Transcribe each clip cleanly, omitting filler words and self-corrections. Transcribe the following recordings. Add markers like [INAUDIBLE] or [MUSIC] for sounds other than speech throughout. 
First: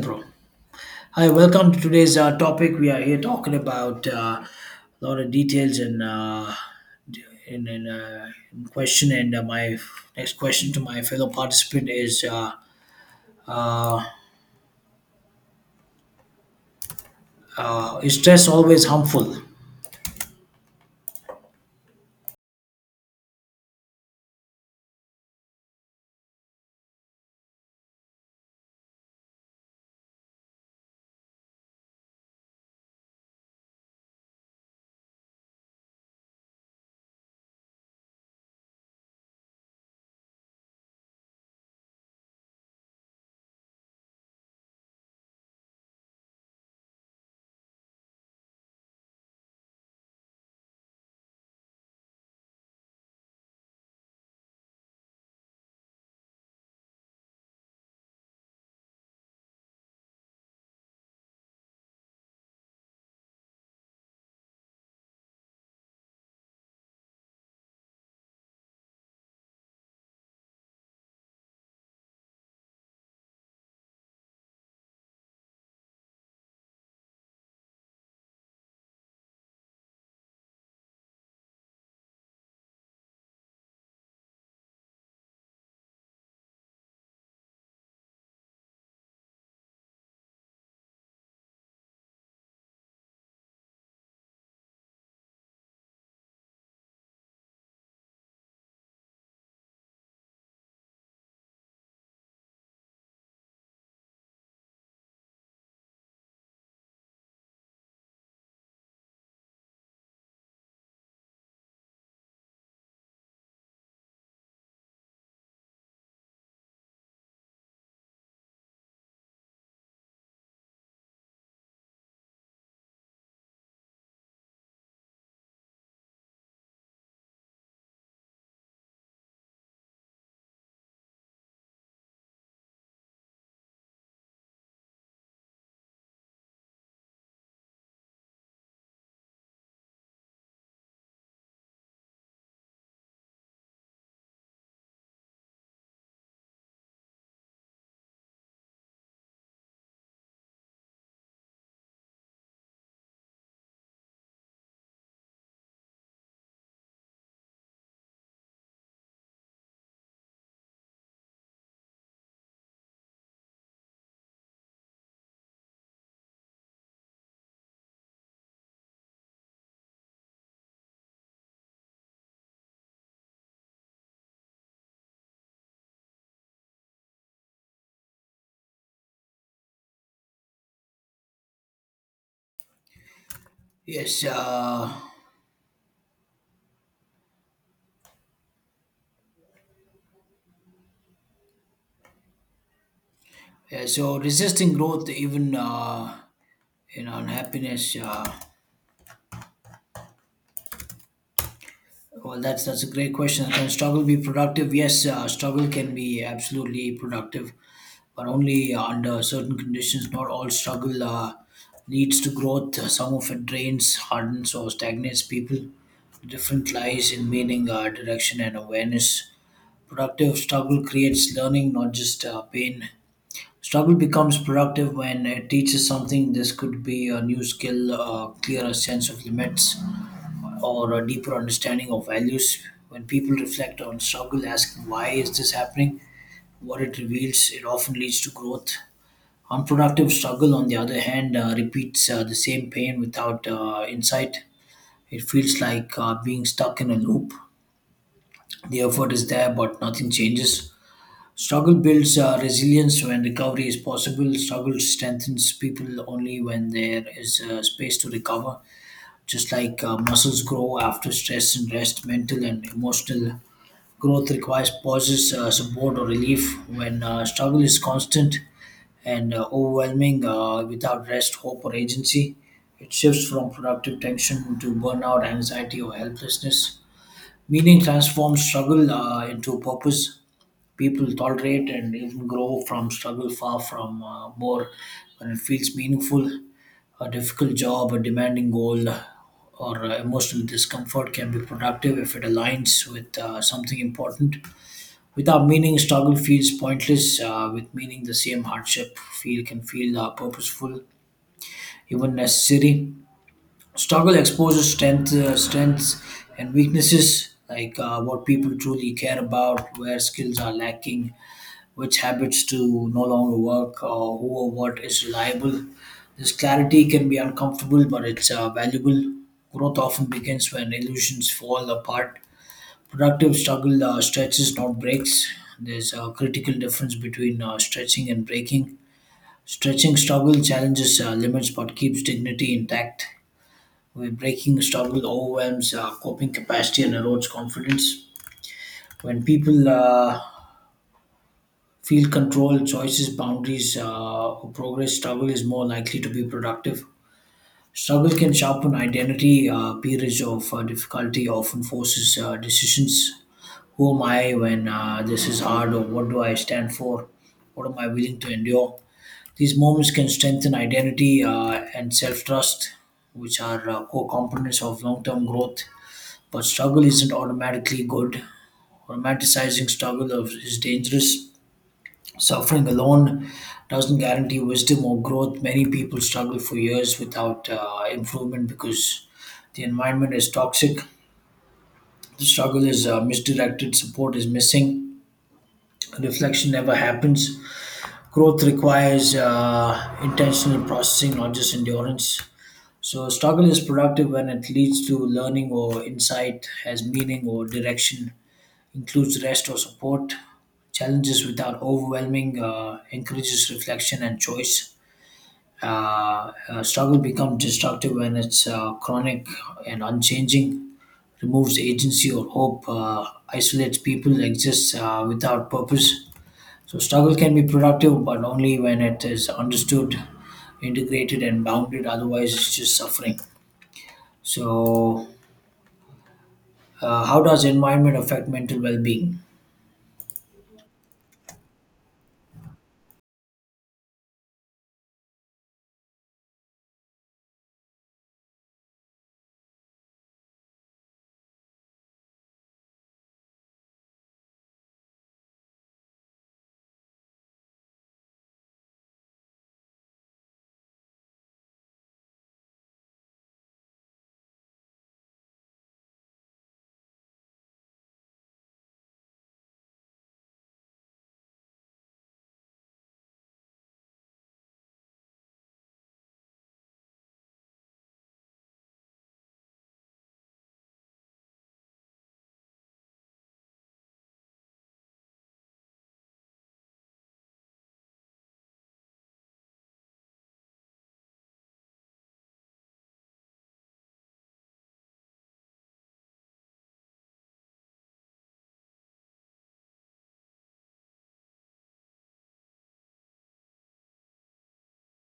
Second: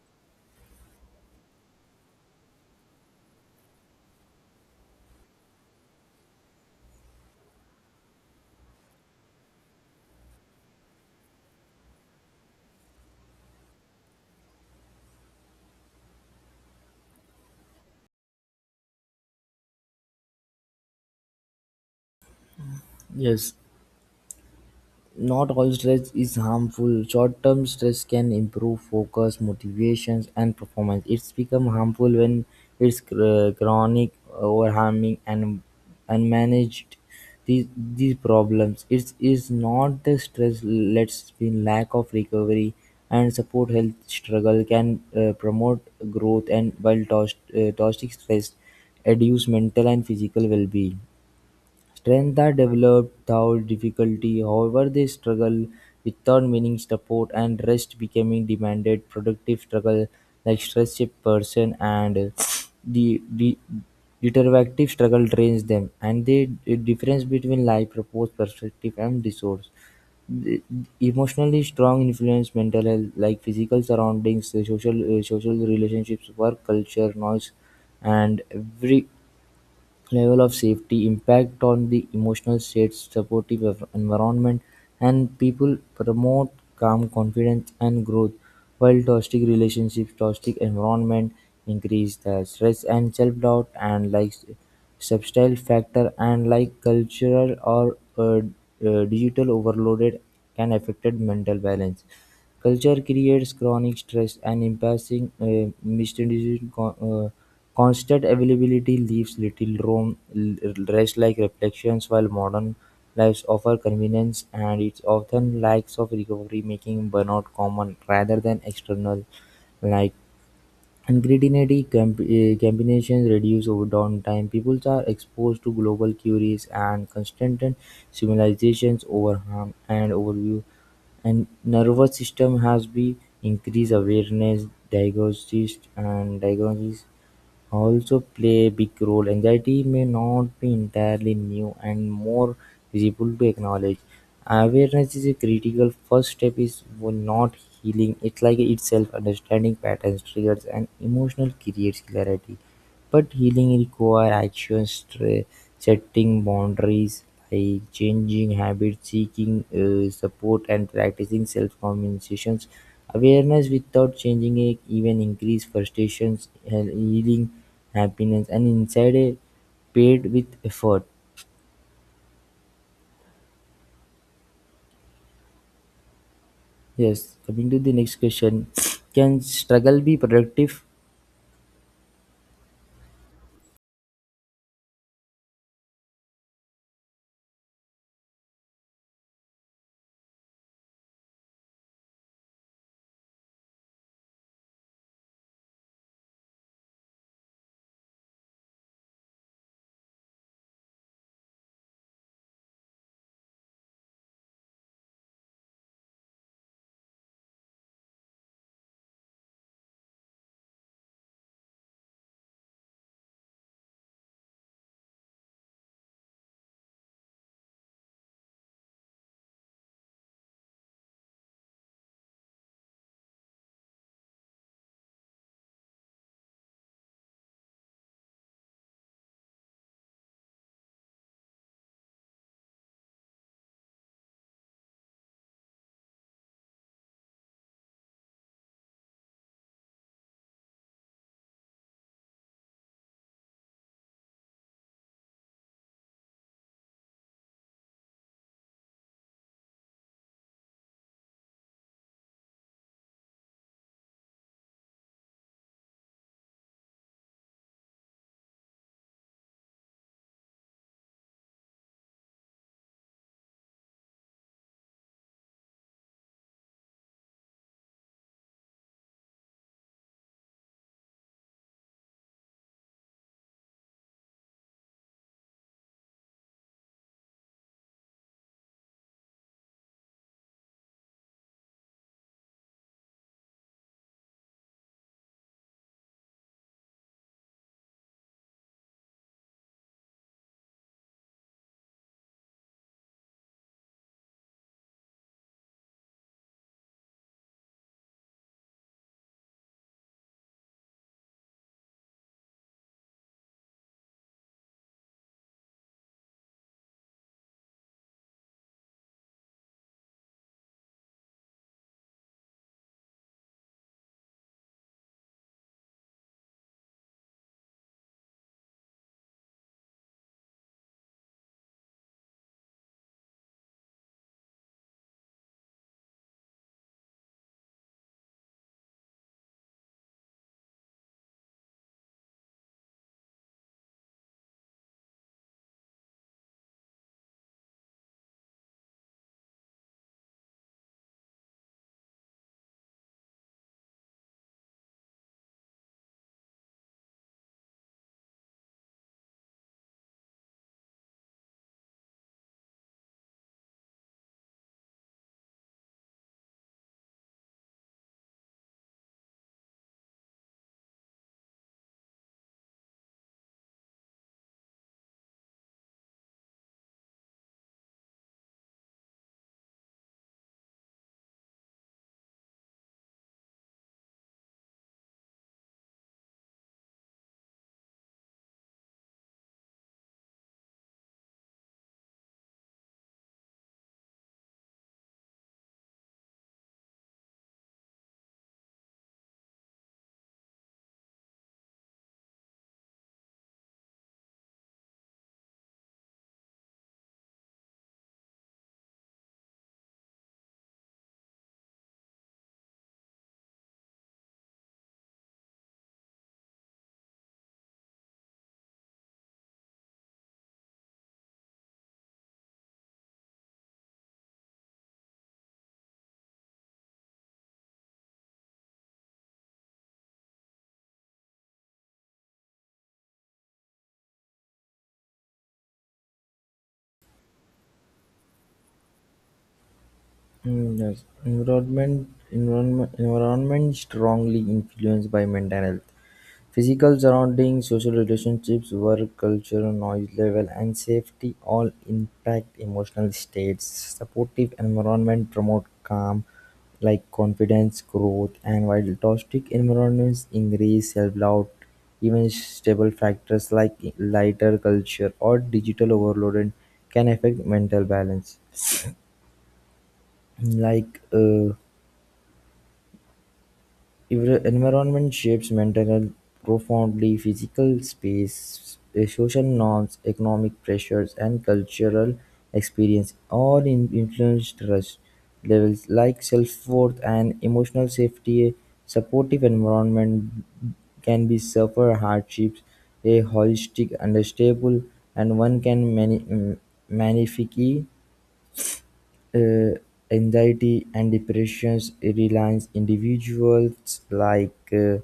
Pro. Hi, welcome to today's topic. We are here talking about a lot of details and d- in, in, uh, in question. And my next question to my fellow participant is: is stress always harmful? Yes, not all stress is harmful. Short term stress can improve focus, motivations, and performance. It's become harmful when chronic, overharming, and unmanaged. These, these problems it is not the stress let's be lack of recovery and support health struggle can promote growth and while toxic toxic stress reduce mental and physical well-being. Strengths are developed through difficulty, however they struggle without meaning support and rest becoming demanded productive struggle like stresses person and the iterative struggle drains them and the difference between life purpose perspective and resource the emotionally strong influence mental health like physical surroundings the social social relationships work culture noise and every level of safety, impact on the emotional states, supportive environment, and people promote calm, confidence, and growth. While toxic relationships, toxic environment increase the stress and self doubt, and like substyle factor and like cultural or digital overloaded can affected mental balance. Culture creates chronic stress and imbalancing misdistribution. Constant availability leaves little room rest like reflections, while modern lives offer convenience and it's often lacks of recovery, making burnout common rather than external. Like ingredient combinations reduce over downtime. People are exposed to global queries and constant civilizations over harm and overview. And nervous system has been increased awareness, diagnosis also play a big role. Anxiety may not be entirely new and more visible to acknowledge. Awareness is a critical first step is for not healing. It's like itself understanding patterns, triggers and emotional creates clarity. But healing requires actions setting boundaries by changing habits, seeking support, and practicing self communication. Awareness without changing it even increase frustration, healing, happiness, and inside a paid with effort. Yes, coming to the next question. Can struggle be productive? Yes. Yeah, so resisting growth, even in unhappiness. Well, that's a great question. Can struggle be productive? Yes, struggle can be absolutely productive, but only under certain conditions. Not all struggle leads to growth. Some of it drains, hardens, or stagnates people. The difference lies in meaning, direction, and awareness. Productive struggle creates learning, not just pain. Struggle becomes productive when it teaches something. This could be a new skill, a clearer sense of limits, or a deeper understanding of values. When people reflect on struggle, asking why is this happening, what it reveals, it often leads to growth. Unproductive struggle, on the other hand, repeats the same pain without insight. It feels like being stuck in a loop. The effort is there, but nothing changes. Struggle builds resilience when recovery is possible. Struggle strengthens people only when there is space to recover. Just like muscles grow after stress and rest, mental and emotional growth requires pauses, support, or relief. When struggle is constant and overwhelming without rest, hope, or agency, it shifts from productive tension to burnout, anxiety, or helplessness. Meaning transforms struggle into purpose. People tolerate and even grow from struggle far from more when it feels meaningful: a difficult job, a demanding goal, or emotional discomfort can be productive if it aligns with something important. Without meaning, struggle feels pointless; with meaning, the same hardship feel can feel purposeful, even necessary. Struggle exposes strengths and weaknesses, like what people truly care about, where skills are lacking, which habits to no longer work, or who or what is reliable. This clarity can be uncomfortable, but it's valuable. Growth often begins when illusions fall apart. Productive struggle stretches, not breaks. There's a critical difference between stretching and breaking. Stretching struggle challenges limits but keeps dignity intact. When breaking, struggle overwhelms coping capacity and erodes confidence. When people feel control, choices, boundaries, or progress, struggle is more likely to be productive. Struggle can sharpen identity. Periods of difficulty often forces decisions. Who am I when this is hard, or what do I stand for? What am I willing to endure? These moments can strengthen identity and self trust, which are core components of long term growth. But struggle isn't automatically good. Romanticizing is dangerous. Suffering alone doesn't guarantee wisdom or growth. Many people struggle for years without improvement because the environment is toxic. The struggle is misdirected, support is missing, reflection never happens. Growth requires intentional processing, not just endurance. So, struggle is productive when it leads to learning or insight, has meaning or direction, includes rest or support, challenges without overwhelming, encourages reflection and choice. Struggle becomes destructive when it's chronic and unchanging, removes agency or hope, isolates people, exists without purpose. So, struggle can be productive, but only when it is understood, integrated, and bounded. Otherwise, it's just suffering. So, how does environment affect mental well being? Mm, yes. Environment strongly influenced by mental health. Physical surroundings, social relationships, work culture, noise level and safety all impact emotional states. Supportive environment promote calm like confidence, growth and while toxic environments increase self-doubt. Even stable factors like lighter culture or digital overload can affect mental balance [CLEARS THROAT] like your environment shapes mental health profoundly; physical space, eh, social norms, economic pressures, and cultural experience all influence trust levels like self-worth and emotional safety. A supportive environment can be suffer hardships, a holistic, unstable, and one can magnify uh, anxiety and depressions reliance individuals like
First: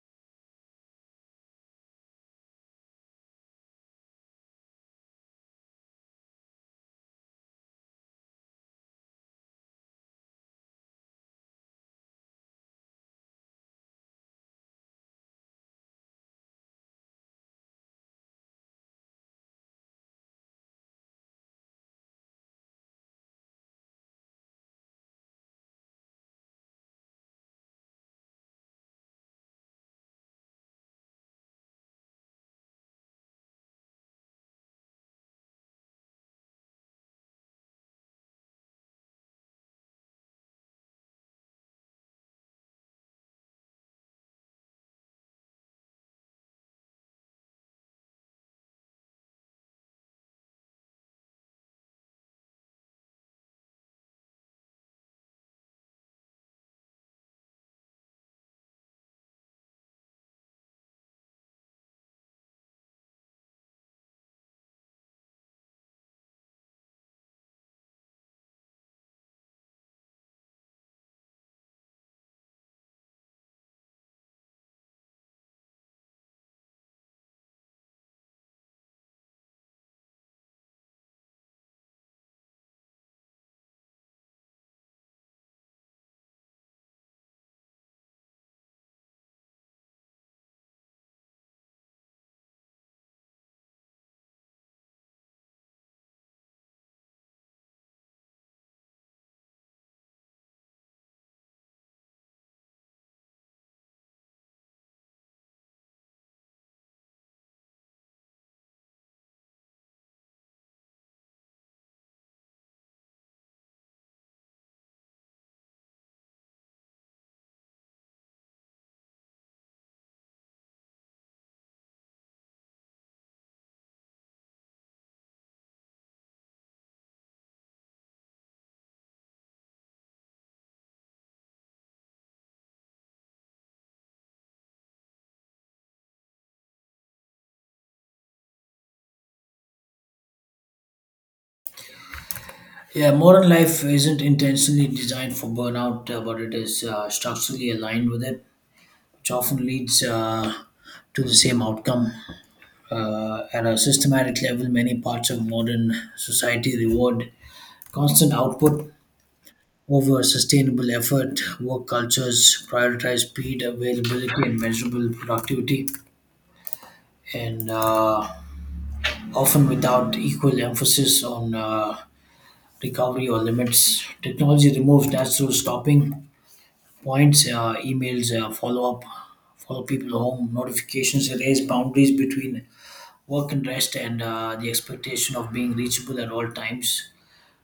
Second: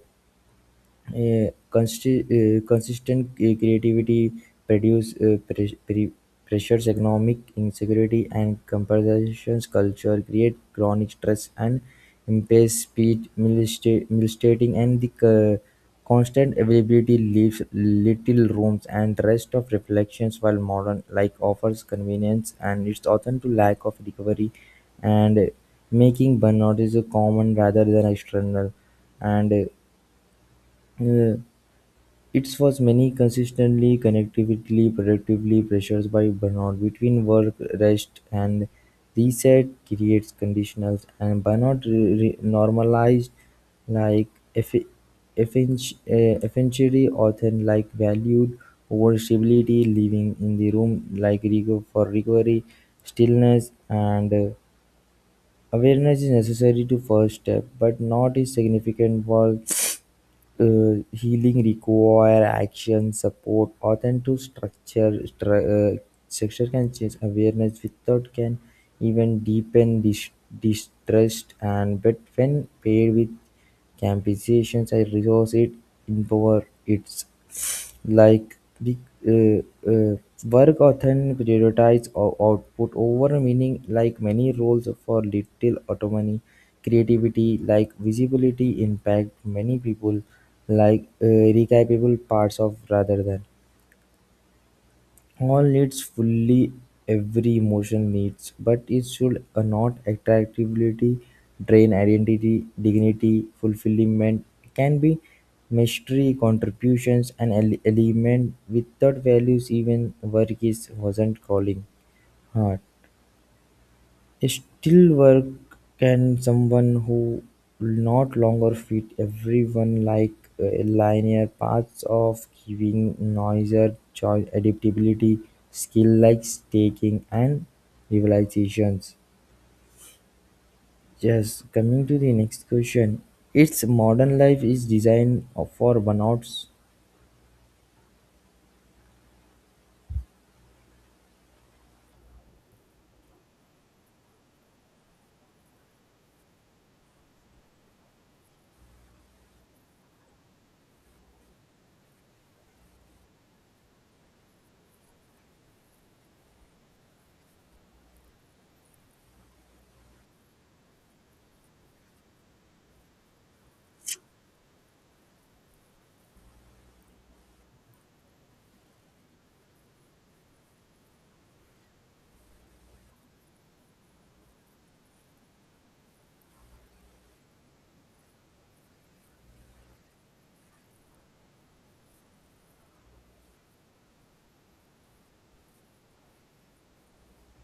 uh, Consti- consistent creativity produce, pressures, economic insecurity, and comparisons. Culture create chronic stress and impairs speed, militating, and the constant availability leaves little rooms and rest of reflections while modern life offers convenience and it's often to lack of recovery and making burnout is a common rather than external and uh, it was many consistently cognitively productively pressures by burnout between work, rest, and reset creates conditionals and burnout normalized like eff efficiency often like valued over stability living in the room like for recovery stillness and awareness is necessary to first step but not is significant for healing require action support authentic structure structure can change awareness without can even deepen distrust and but when paired with compensations and resource it empower its like the uh, uh, work often prioritize output over meaning like many roles for little autonomy creativity like visibility impact many people like recapable parts of rather than all needs fully every emotion needs, but it should not attractivity, drain identity, dignity, fulfillment. Can be mystery, contributions, and element without values. Even work is wasn't calling. Heart. Still work can someone who not longer fit everyone like a linear paths of giving noiser choice adaptability skill like staking and realizations. Yes, coming to the next question. Its modern life is designed for burnouts. Yeah, modern life isn't intentionally designed for burnout, but it is structurally aligned with it, which often leads to the same outcome. At a systematic level, many parts of modern society reward constant output over sustainable effort. Work cultures prioritize speed, availability, and measurable productivity, and often without equal emphasis on recovery or limits. Technology removes natural stopping points, emails, follow up, follow people home, notifications erase boundaries between work and rest, and the expectation of being reachable at all times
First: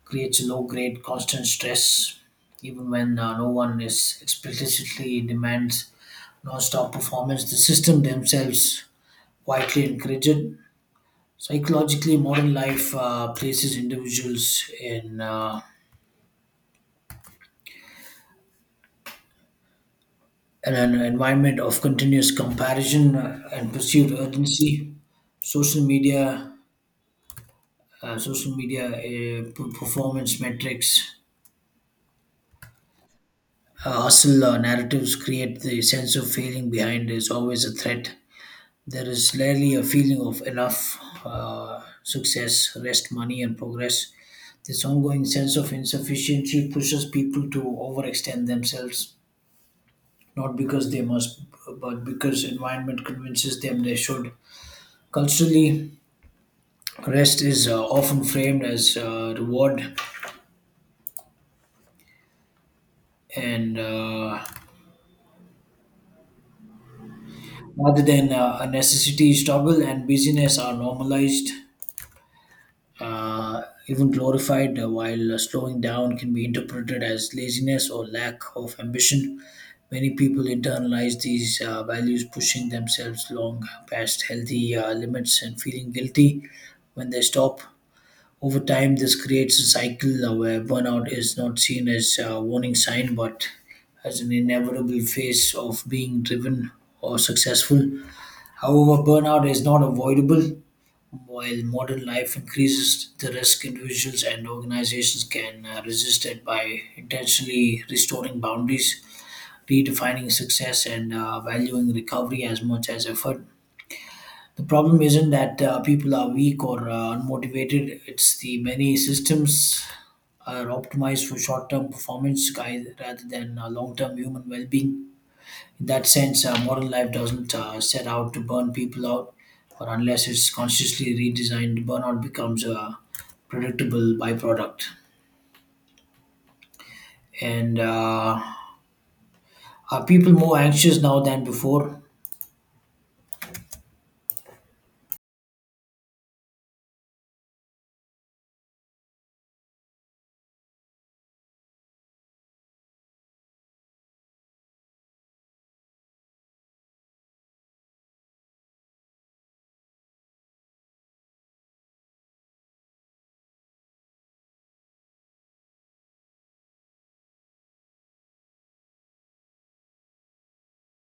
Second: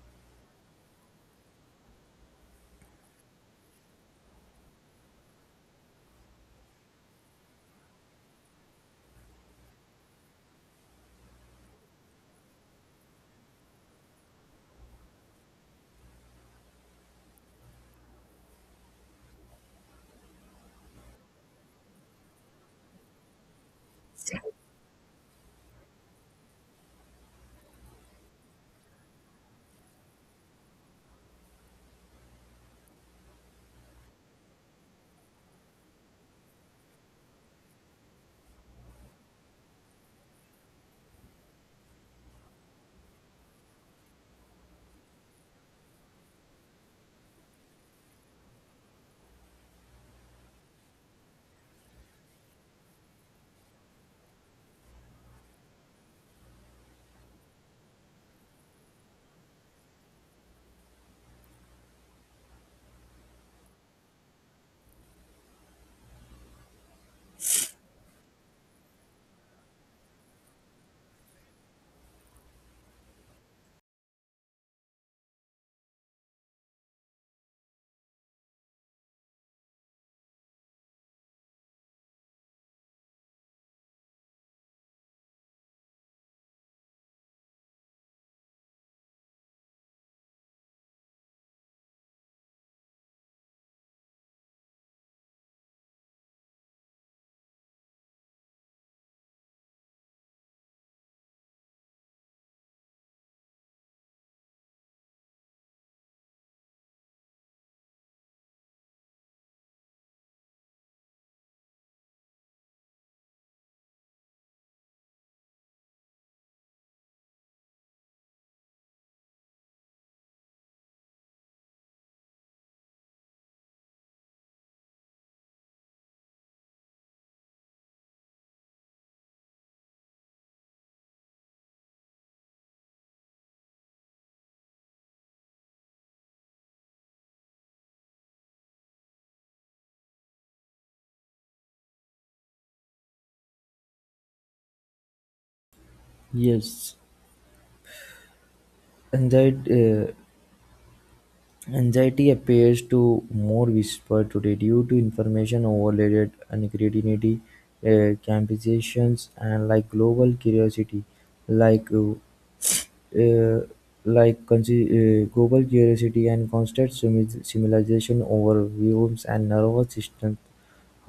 creates a low grade constant stress, even when no one is explicitly demands non-stop performance. The system themselves quietly encourage it. Psychologically, modern life places individuals in an environment of continuous comparison and perceived urgency. Social media, social media performance metrics, hustle narratives create the sense of failing behind is always a threat. There is rarely a feeling of enough success, rest, money, and progress. This ongoing sense of insufficiency pushes people to overextend themselves, not because they must, but because environment convinces them they should. Culturally, rest is often framed as reward and rather than a necessity. Struggle and busyness are normalized, even glorified, while slowing down can be interpreted as laziness or lack of ambition. Many people internalize these values, pushing themselves long past healthy limits and feeling guilty when they stop. Over time, this creates a cycle where burnout is not seen as a warning sign but as an inevitable phase of being driven or successful. However, burnout is not avoidable. While modern life increases the risk, individuals and organizations can resist it by intentionally restoring boundaries, redefining success, and valuing recovery as much as effort. The problem isn't that people are weak or unmotivated, it's the many systems are optimized for short term performance guy, rather than long term human well being. In that sense, modern life doesn't set out to burn people out, or unless it's consciously redesigned, burnout becomes a predictable byproduct. And are people more anxious now than before? Yes, and that uh, anxiety appears to more widespread today due to information overload, creativity, competitions, and like global curiosity, like uh, uh, like global curiosity and constant civilization overviews and nervous system.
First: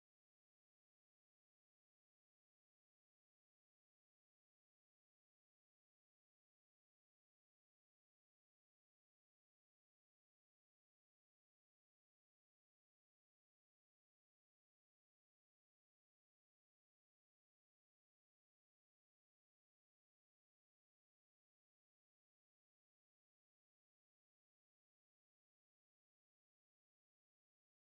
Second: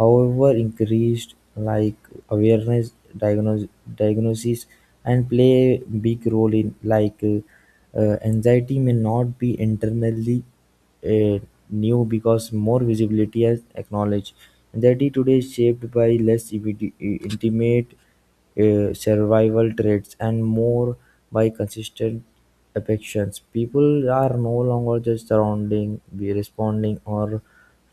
However, increased like awareness, diagnosis, and play a big role in like anxiety may not be internally uh, new because more visibility is acknowledged. Anxiety today is shaped by less intimate survival traits, and more by consistent affections. People are no longer just surrounding, be responding, or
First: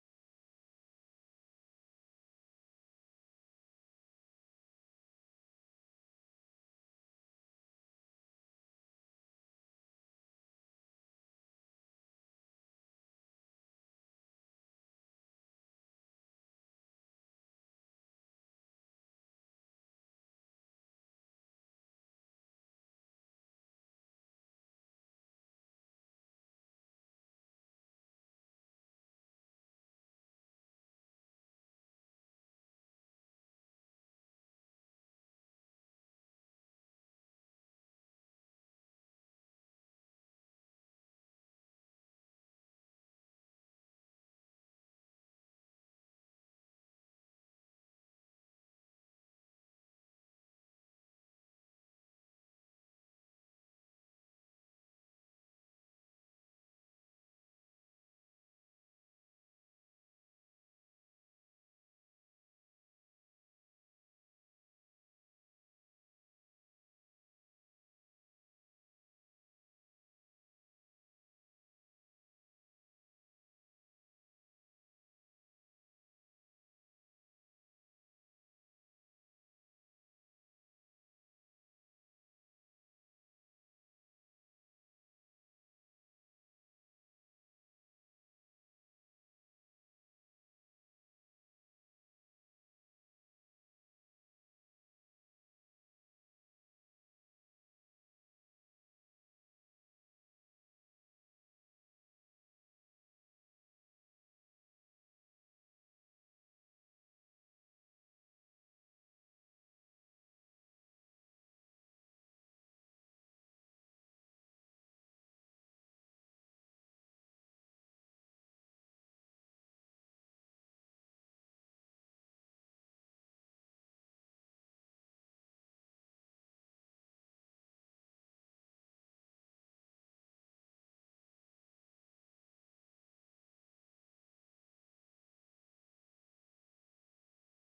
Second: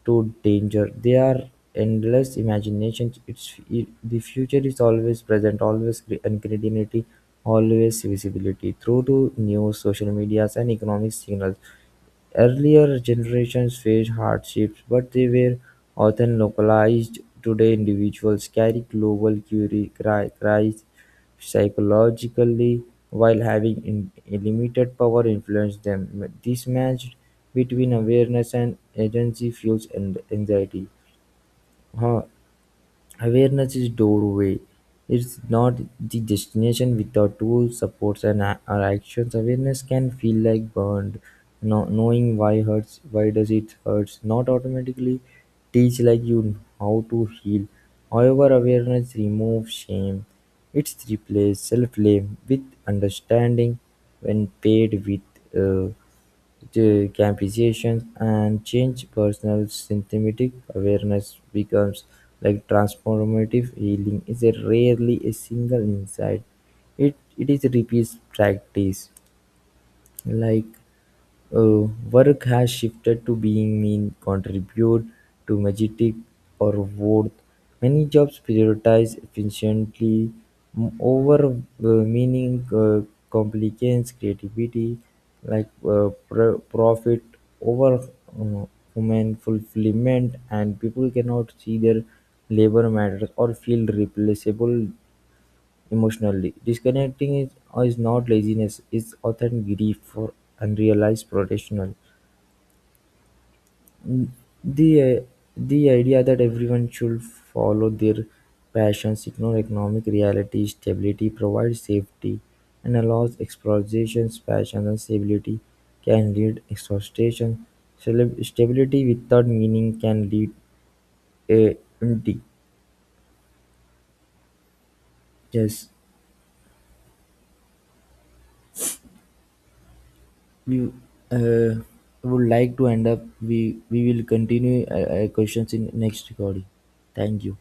to danger. They are endless imaginations. It's it, the future is always present, always cre- and creativity, always visibility through to news, social medias, and economic signals. Earlier generations faced hardships, but they were often localized; today individuals carry global crises psychologically while having limited power influence them. This match between awareness and agency fuels and anxiety. Huh. Awareness is doorway. It's not the destination without tools, supports, and our actions. Awareness can feel like burned. No, knowing why hurts, why does it hurts, not automatically teach like you how to heal. However, awareness removes shame. It's replaced self blame with understanding when paid with the campizations and change personal symptomatic awareness becomes like transformative healing is a rarely a single insight. It is repeat practice. Like work has shifted to being mean, contribute to majestic or worth. Many jobs prioritize efficiently over meaning complicates creativity, like profit over uh, human fulfillment, and people cannot see their labor matters or feel replaceable. Emotionally, disconnecting is not laziness; it's often grief for unrealized potential. The uh, the idea that everyone should follow their passions, ignore economic reality, stability provides safety, and allows exploration. Passion, and stability can lead exhaustion. Celeb- stability without meaning can lead uh, empty. Yes, we uh, would like to end up. We will continue questions in next recording. Thank you.